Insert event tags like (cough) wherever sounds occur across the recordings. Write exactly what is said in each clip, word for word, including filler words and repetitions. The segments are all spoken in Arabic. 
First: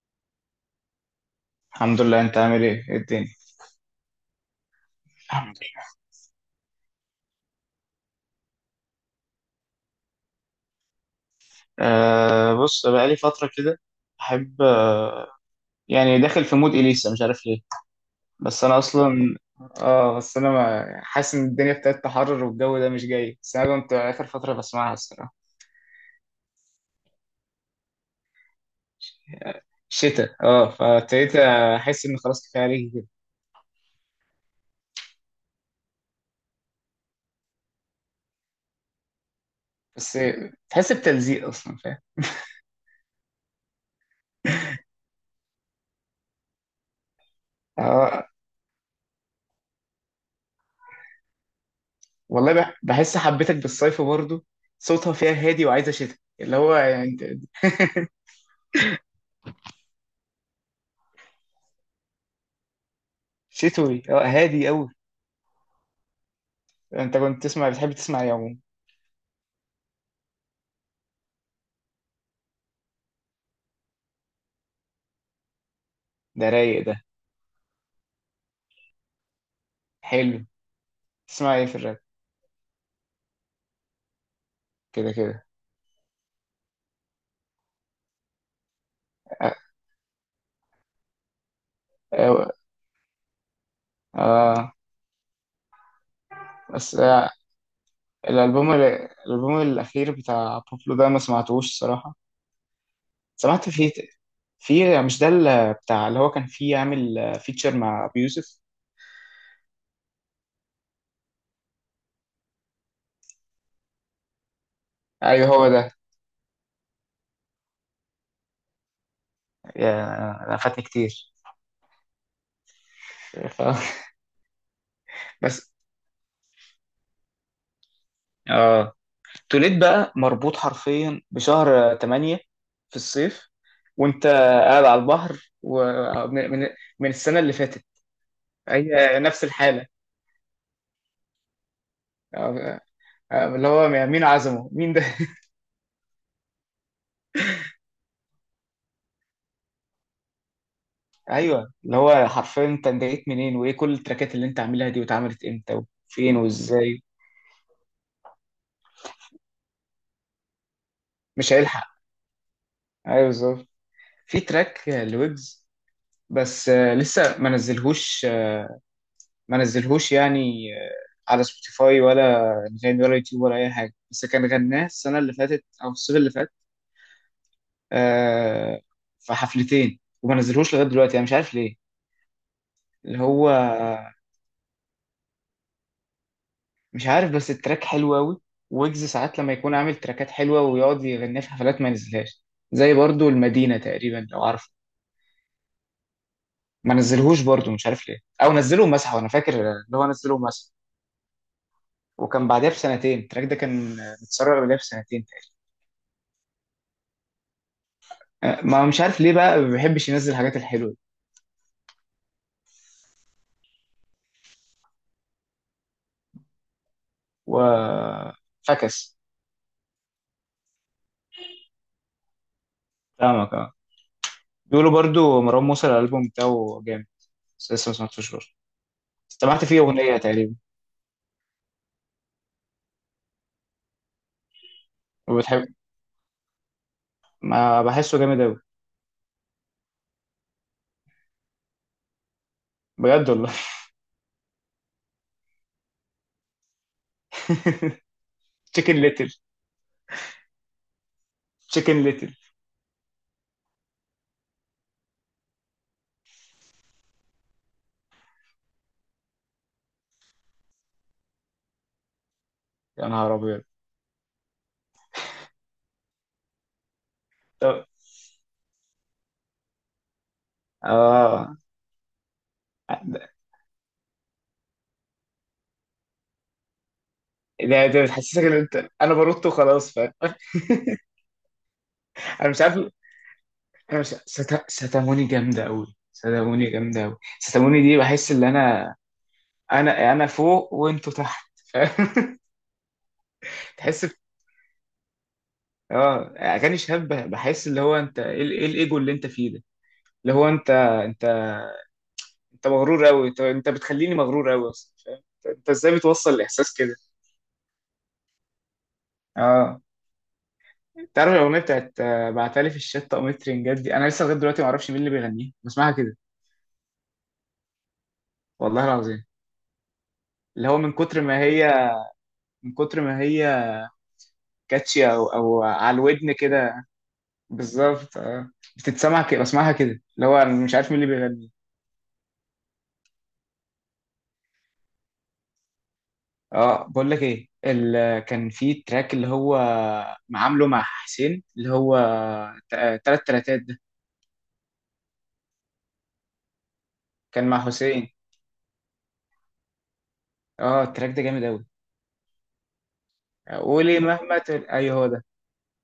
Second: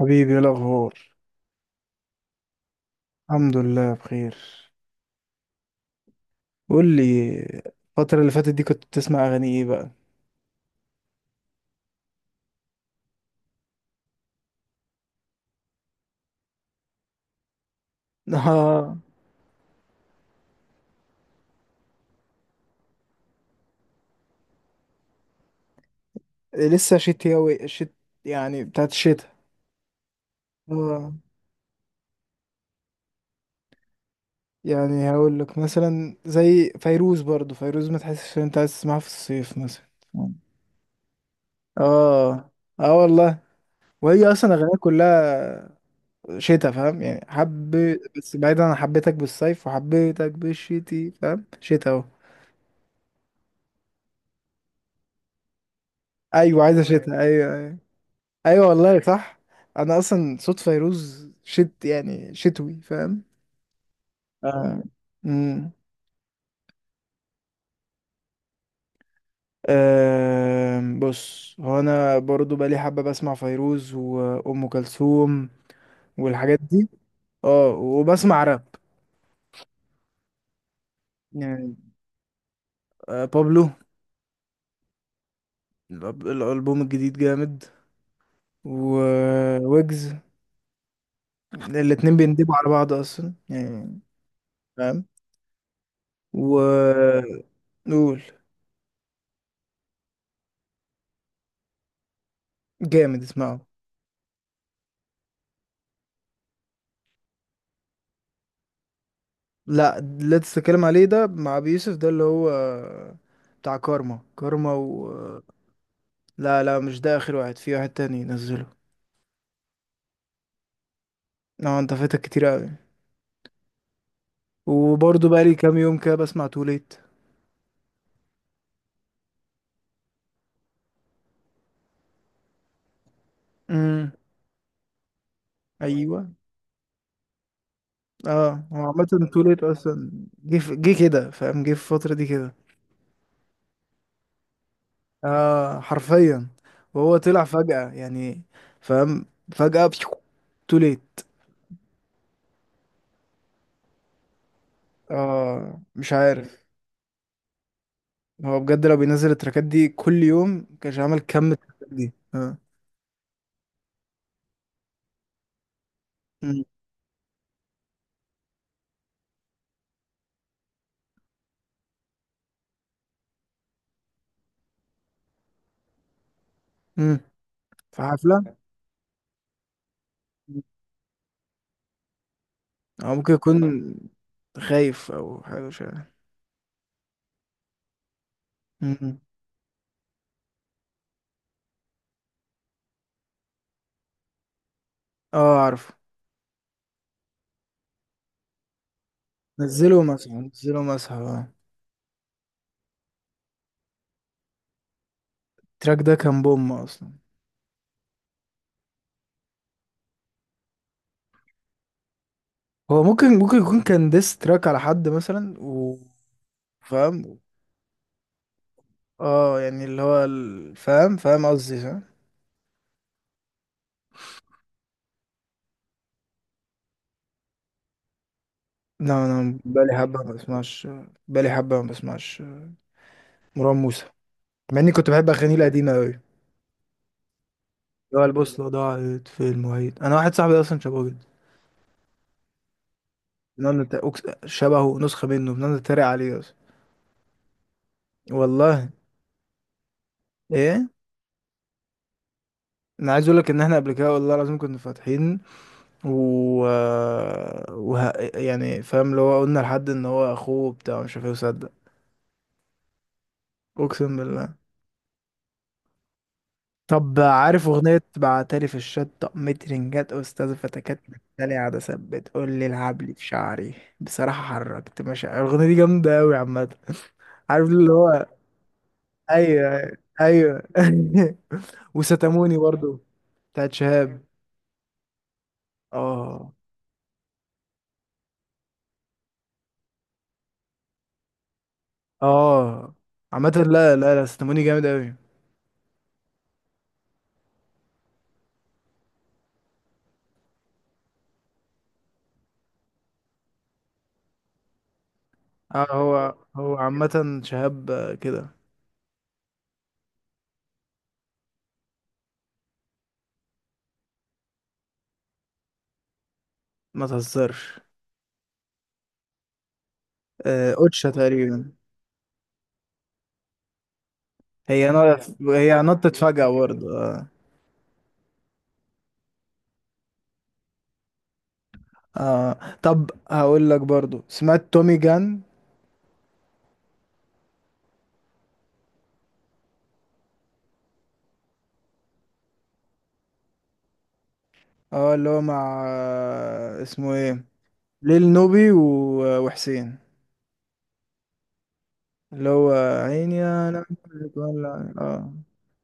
حبيبي، ايه الاخبار؟ الحمد لله، انت عامل ايه؟ ايه الدنيا؟ الحمد لله بخير. الحمد لله. قول لي، الفترة اللي فاتت دي كنت بتسمع اغاني ايه بقى؟ آه، بص بقالي فترة كده. احب، آه يعني داخل في مود اليسا، مش عارف ليه. (laughs) بس انا آه. اصلا، اه بس انا ما حاسس ان الدنيا ابتدت تحرر والجو ده مش جاي، بس انا كنت اخر فترة بسمعها الصراحة. لسه شتوي، شت يعني بتاعت الشتاء. شتاء، اه، آه، فابتديت احس ان خلاص كفاية عليك كده. يعني هقول لك مثلا زي فيروز، برضو فيروز ما تحسش ان انت عايز تسمعها في الصيف مثلا. بس تحس بتلزيق اصلا، فاهم؟ اه، اه والله. وهي اصلا اغانيها كلها شتاء، فاهم؟ يعني حب. اه بس بعيدا عن حبيتك بالصيف وحبيتك بالشتي، فاهم؟ شتاء اهو. والله، بح- بحس حبيتك بالصيف برضو. صوتها فيها هادي وعايزة شتاء، اللي ايوه، هو عايزه يعني شتاء، انت- ايوه، ايوه. ايوه والله صح. انا اصلا صوت فيروز شت يعني شتوي، فاهم؟ شتوي، اه، هادي اه. قوي. امم انت كنت تسمع، بتحب تسمع ايه عموما؟ أم، بص، هو انا برضو بقالي حبه بسمع فيروز وام كلثوم ده والحاجات رايق دي. ده. اه، وبسمع راب. حلو. تسمع ايه في يعني الراب؟ آه، بابلو. كده كده. الأب- الالبوم الجديد جامد، اه وويجز. الاتنين اه. بيندبوا على بعض اصلا يعني، آه، فاهم. و بس، آه، قول. الالبوم الالبوم الاخير بتاع بوبلو ده، ما سمعتوش الصراحه. جامد، اسمعه. سمعت فيه. في، مش ده اللي بتاع، اللي هو كان فيه عامل فيتشر مع ابو يوسف؟ لا، اللي أنت بتتكلم عليه ده مع أبي يوسف ده اللي هو بتاع كارما كارما و ايوه هو ده. لا لا، مش ده، آخر واحد في واحد تاني نزله. يا، انا فاتني كتير. اه، انت فاتك كتير أوي. ف- (laughs) وبرضه بقالي بس كام يوم كده بسمع توليت. اه، توليد بقى مربوط حرفيا بشهر تمانية في الصيف امم وانت قاعد على البحر، ايوه. ومن من من السنه اللي فاتت. اه، هو هي عامة نفس توليت الحالة. اصلا جه في- جه كده، فاهم؟ جه في الفترة دي كده. آه، آه، اللي هو مين عزمه مين ده؟ (laughs) اه حرفيا، وهو طلع فجأة يعني، فاهم. فجأة توليت. ايوه، اللي هو حرفيا انت بدأت منين؟ وايه كل التراكات اللي انت عاملها دي؟ واتعملت امتى اه مش وفين عارف. وازاي؟ هو بجد لو بينزل التراكات دي كل يوم، كانش عمل كم مش هيلحق. التراكات دي؟ اه. ايوه بالظبط. في تراك آه، لويجز، مم. بس آه، لسه ما نزلهوش، آه، ما نزلهوش يعني، آه، على سبوتيفاي ولا انغامي ولا يوتيوب ولا اي حاجه، بس كان غناه السنه اللي فاتت او الصيف اللي فات. مم. في حفلة. آه، في حفلتين وما نزلهوش لغايه دلوقتي، انا مش عارف ليه. او اللي ممكن هو، يكون خايف او حاجة، مش عارف. مش عارف، بس التراك حلو قوي. ويجز مم. ساعات لما يكون عامل تراكات حلوه ويقعد يغنيها في حفلات ما ينزلهاش. زي برضو المدينه تقريبا، لو عارف. اه عارف. ما نزلهوش برضو، مش عارف ليه، او نزله ومسحه. انا فاكر نزله اللي هو نزله مسحه، ومسحه. نزله مسحه، اه. وكان بعدها بسنتين التراك ده كان متسرع، بعدها بسنتين التراك ده كان بوم اصلا. تقريبا. أه، ما مش عارف ليه بقى ما بيحبش ينزل الحاجات الحلوه، هو ممكن ممكن يكون كان ديس تراك على حد مثلا و فاهم. و فكس. اه يعني اللي هو ال- فاهم، فاهم قصدي، فاهم. فاهمك اه. بيقولوا برضو مروان موسى الالبوم بتاعه جامد، بس لسه ما سمعتوش برضه. لا، انا سمعت فيه بقالي اغنيه حبه ما تقريبا. بسمعش، بقالي حبه ما بسمعش. مروان موسى، مع اني كنت بحب اغانيه وبتحب. القديمه أوي، ما بحسه اللي هو جامد قوي. البوصلة ضاعت في المعيد. أنا واحد صاحبي أصلا شبهه جدا، بجد والله. بنقعد نت- أكس- شبهه نسخة منه، بنقعد نتريق عليه أصلا، (laughs) والله. تشيكن ليتل. إيه؟ تشيكن ليتل. أنا عايز أقول لك إن إحنا قبل كده والله العظيم كنا فاتحين و... وه... يعني، فاهم، اللي هو قلنا لحد إن هو أخوه بتاع مش عارف إيه، وصدق. يا نهار ابيض. أقسم بالله. طب عارف طب أغنية بعتلي في الشطة مترنجات أستاذ فتكات متلي اه. عادة ثبت قول لي العب لي في ده، شعري؟ بصراحة حركت مشاعر، الأغنية دي جامدة أوي عامة. (laughs) عارف ده اللي هو. بتحسسك ان انت انا بنط وخلاص، ايوه، فاهم؟ (laughs) ايوه. (laughs) انا وستاموني مش عارف. برضو، بتاعت انا مش شهاب. ستا... ستاموني جامده قوي. اه. ستاموني جامده قوي. ستاموني دي بحس ان انا انا انا فوق وانتوا تحت، فاهم؟ اه عامة، (laughs) لا تحس ب... لا لا، ستاموني جامد اوي. اه، اغاني شاب بحس اللي هو، انت ايه، ال- إيه الايجو اللي انت فيه ده، اللي هو انت انت انت مغرور قوي، انت انت بتخليني مغرور قوي اصلا، فاهم؟ انت إنت اه، ازاي هو بتوصل الاحساس هو كده؟ عامة شهاب آه، كده. اه، تعرف الاغنيه بتاعت آه، بعتلي في الشتا قميص ترنجات دي؟ انا لسه لغايه دلوقتي ما اعرفش مين اللي بيغنيها، بسمعها كده، ما تهزرش. والله العظيم. اللي آه، هو من اوتشا كتر ما هي تقريبا. من كتر ما هي هي كاتشي، او نطت، او هي على نطت الودن فجأة كده. برضو، اه. بالظبط اه. بتتسمع كده، بسمعها كده، اللي هو انا مش عارف مين اللي بيغني. اه. طب هقول لك برضو، سمعت تومي جان. اه، بقول لك ايه، ال... كان في تراك اللي هو عامله مع حسين، اللي هو ت- تلات تلاتات ده. اه، اللي هو مع آه، اسمه ايه. كان مع حسين. ليل نوبي و- وحسين، اه، التراك ده جامد قوي. اللي هو عيني أنا قولي عليك مهما تقول، ولا ايوه هو ده. آه،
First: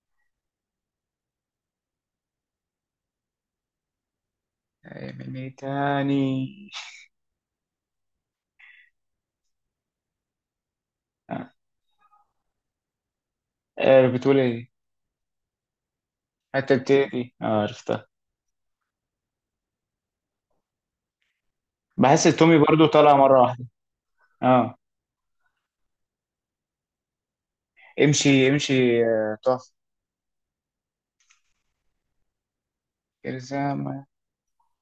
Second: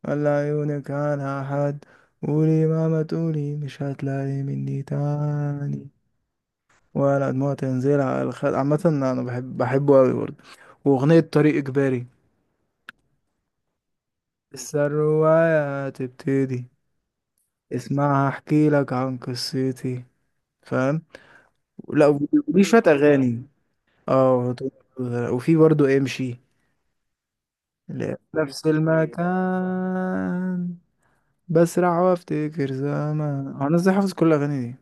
ولا عيونك عنها حد، قولي مهما تقولي مش هتلاقي مني من تاني، تاني. ولا دموع تنزل على الخد. عامة أنا بحب، بحبه أوي برضه. وأغنية طريق إجباري، آه، بتقول ايه؟ لسه الرواية هتبتدي، حتى بتدي اه عرفتها. اسمعها أحكي لك عن قصتي، فاهم. لا بحس التومي وليه شوية برضو طالع مرة أغاني. واحدة. اه. اه، وفي برضه امشي، لا، امشي نفس امشي، آه، تقف. المكان، بسرع وافتكر زمان. هو انا ازاي الزام. حافظ كل الاغاني دي؟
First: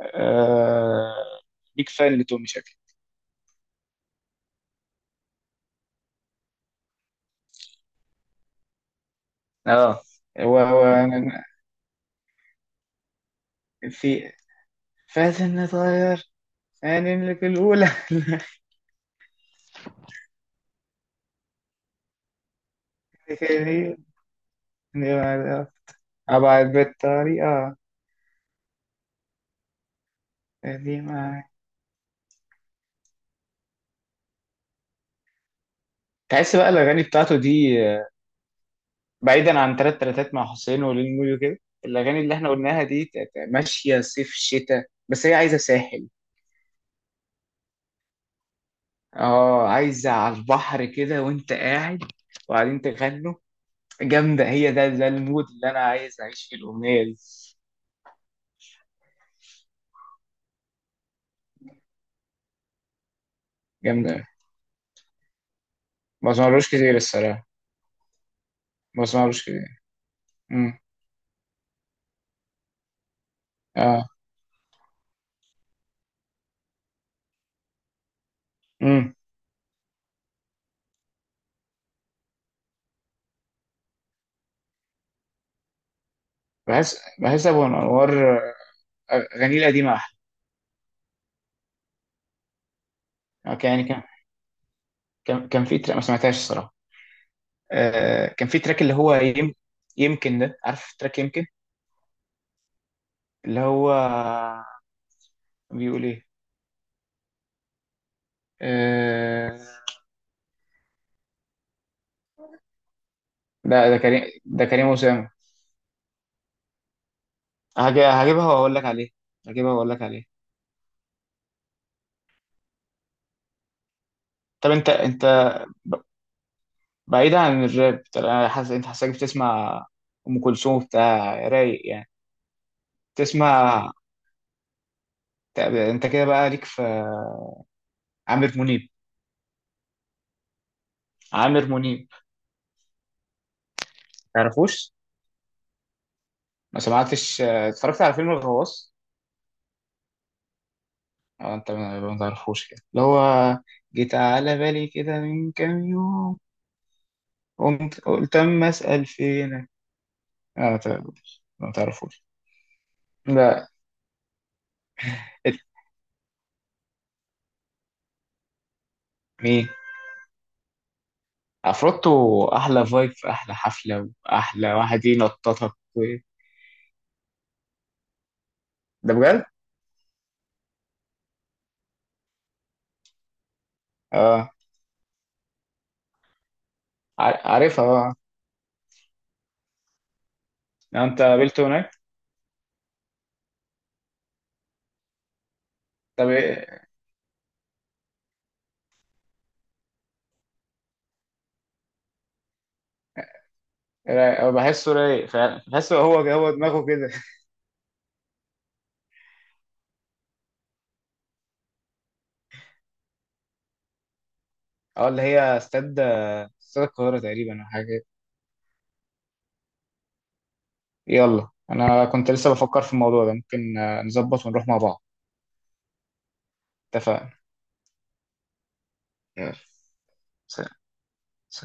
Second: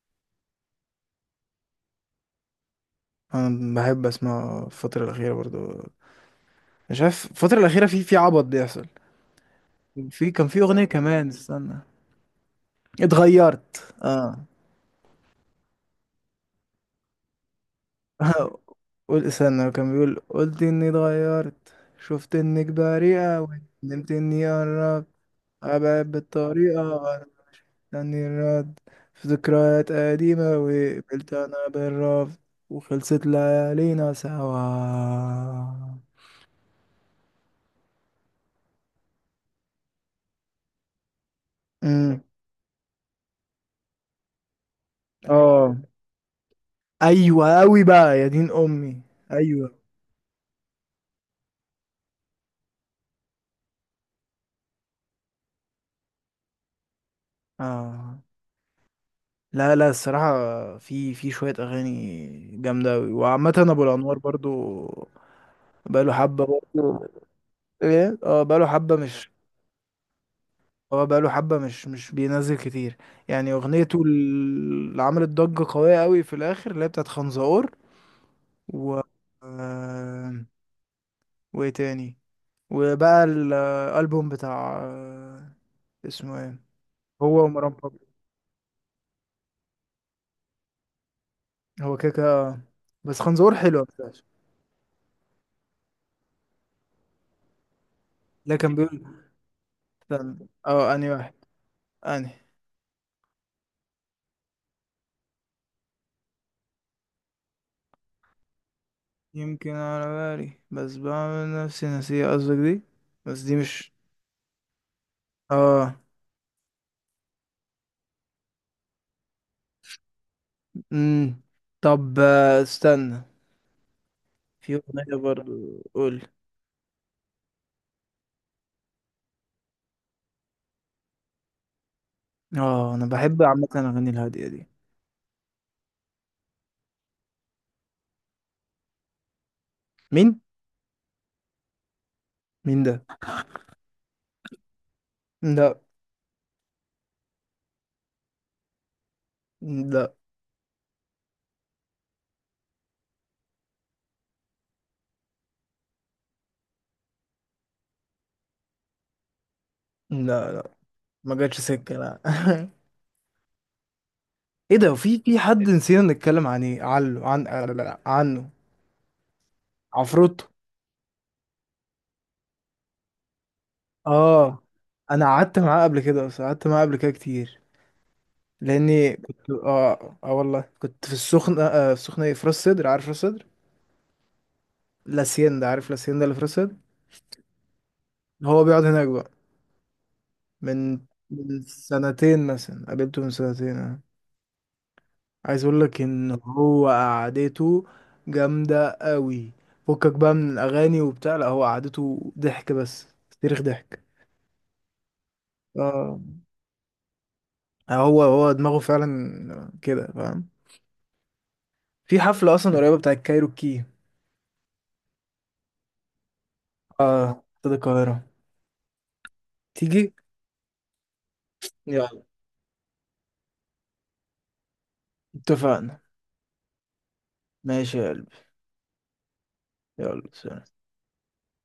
آه، بيك فان لتومي شكلي. انا بحب اسمع الفتره الاخيره برضو. مش عارف الفتره الاخيره، في في عبط بيحصل. اه، في كان هو في هو اغنيه كمان، أنا- استنى. اتغيرت في اه. فاتن نتغير، يعني اللي في الأولى. (laughs) قول، استنى، كان بيقول: قلت اني اتغيرت، شفت انك (laughs) بريئه أوي، كده دي. ندمت اني قربت، مع- ابعد أبعد بالطريقه غلط، بالطريقة. تاني الرد، في ذكريات قديمة، دي وقبلت معاك. أنا بالرفض، وخلصت ليالينا سوا. تحس بقى الأغاني بتاعته دي آه، بعيدا عن تلات تلاتات مع حسين ولين مويو كده، الأغاني امم اللي احنا قلناها دي ت- ت- ماشية صيف شتاء، بس هي عايزة اه. ساحل. ايوه قوي بقى يا دين امي. اه، ايوه. عايزة على البحر كده وانت قاعد وبعدين تغنوا. جامدة هي. ده، ده المود اللي انا عايز اعيش فيه الاغنية دي. اه، لا لا الصراحه، في في شويه اغاني جامده قوي. وعامه ابو جامدة الانوار أوي. برضو بقاله ما حبه سمعلوش كتير برضو. الصراحة. ايه، اه، بقاله حبه ما مش، سمعلوش كتير. امم. اه بقاله حبه مش مش بينزل كتير. يعني اغنيته اه، ال- اللي عملت ضجه قويه قوي في الاخر، اللي هي بتاعت خنزقور و امم. آه، وايه تاني. وبقى الالبوم بتاع آه، اسمه ايه، بحس هو بحس ابو ومروان انوار، بابلو. آه، اغانيه القديمة احلى. هو كده كده- بس خنزور آه، كان- حلوة يعني كان بتاعش. كان كان في تراك ما سمعتهاش الصراحة. آه كان لا في كان تراك اللي بيقول هو يم... يمكن استنى، ده، اه، عارف اني تراك واحد، يمكن، اني اللي هو بيقول ايه؟ آه... يمكن على بالي، بس بعمل نفسي نسيه قصدك دي. بس دي لا، مش، ده كريم، ده كريم أسامة. اه. هج- هجيبها واقول لك عليه. هجيبها واقول لك عليه. امم. طب آه، استنى، طب في انت اغنية انت برضو، ب- قول. بعيدا عن الراب، طب انا حاسس انت، حاسسك بتسمع ام كلثوم بتاع رايق يعني. اه، انا بحب عامة تسمع. الاغاني الهادية دي. طب انت كده بقى ليك في عامر منيب؟ مين؟ عامر منيب. مين ده؟ تعرفوش؟ لا. ما سمعتش اه، اتفرجت على فيلم الغواص. لا. اه انت ما ما تعرفوش كده، اللي هو جيت على بالي كده من كام يوم، قمت قلت اما اسال فينك. لا. اه، لا، ما ما تعرفوش، جاتش ما سكة، لا. تعرفوش. (laughs) لا. ايه ده؟ في في حد نسينا نتكلم عن ايه؟ عنه. عن عنه مين؟ عفروتو. عفروتو. احلى فايب في احلى حفله اه واحلى واحد انا قعدت ينططك معاه قبل و... كده، اصلا قعدت معاه قبل كده كتير، ده لاني بجد كنت اه اه والله كنت في السخنه، آه في السخنه، ايه، في راس سدر، عارف راس سدر؟ اه. لاسيان ده، عارف لاسيان ده اللي في راس سدر؟ ع- عارفها اه. هو بيقعد هناك بقى من لو انت من قابلته هناك. سنتين مثلا، قابلته من سنتين آه. عايز اقول لك طب ان ايه. هو قعدته جامده قوي، فكك بقى من الاغاني وبتاع، لا هو قعدته ضحك بس، تاريخ ضحك. رايق. أه، بحسه رايق فعلا، بحسه هو اه، هو دماغه كده. هو هو دماغه فعلا كده، فاهم. في حفله اصلا قريبه بتاعت كايروكي. (laughs) اه، اللي هي استاد، استاد القاهره اه، تقريبا او استاد حاجه كده. القاهرة، تيجي؟ يلا، انا يلا. كنت لسه بفكر في الموضوع ده، ممكن آه، نظبط ونروح مع بعض. اتفقنا. اتفقنا. ماشي يا قلبي. يلا. يلا، سلام. سلام.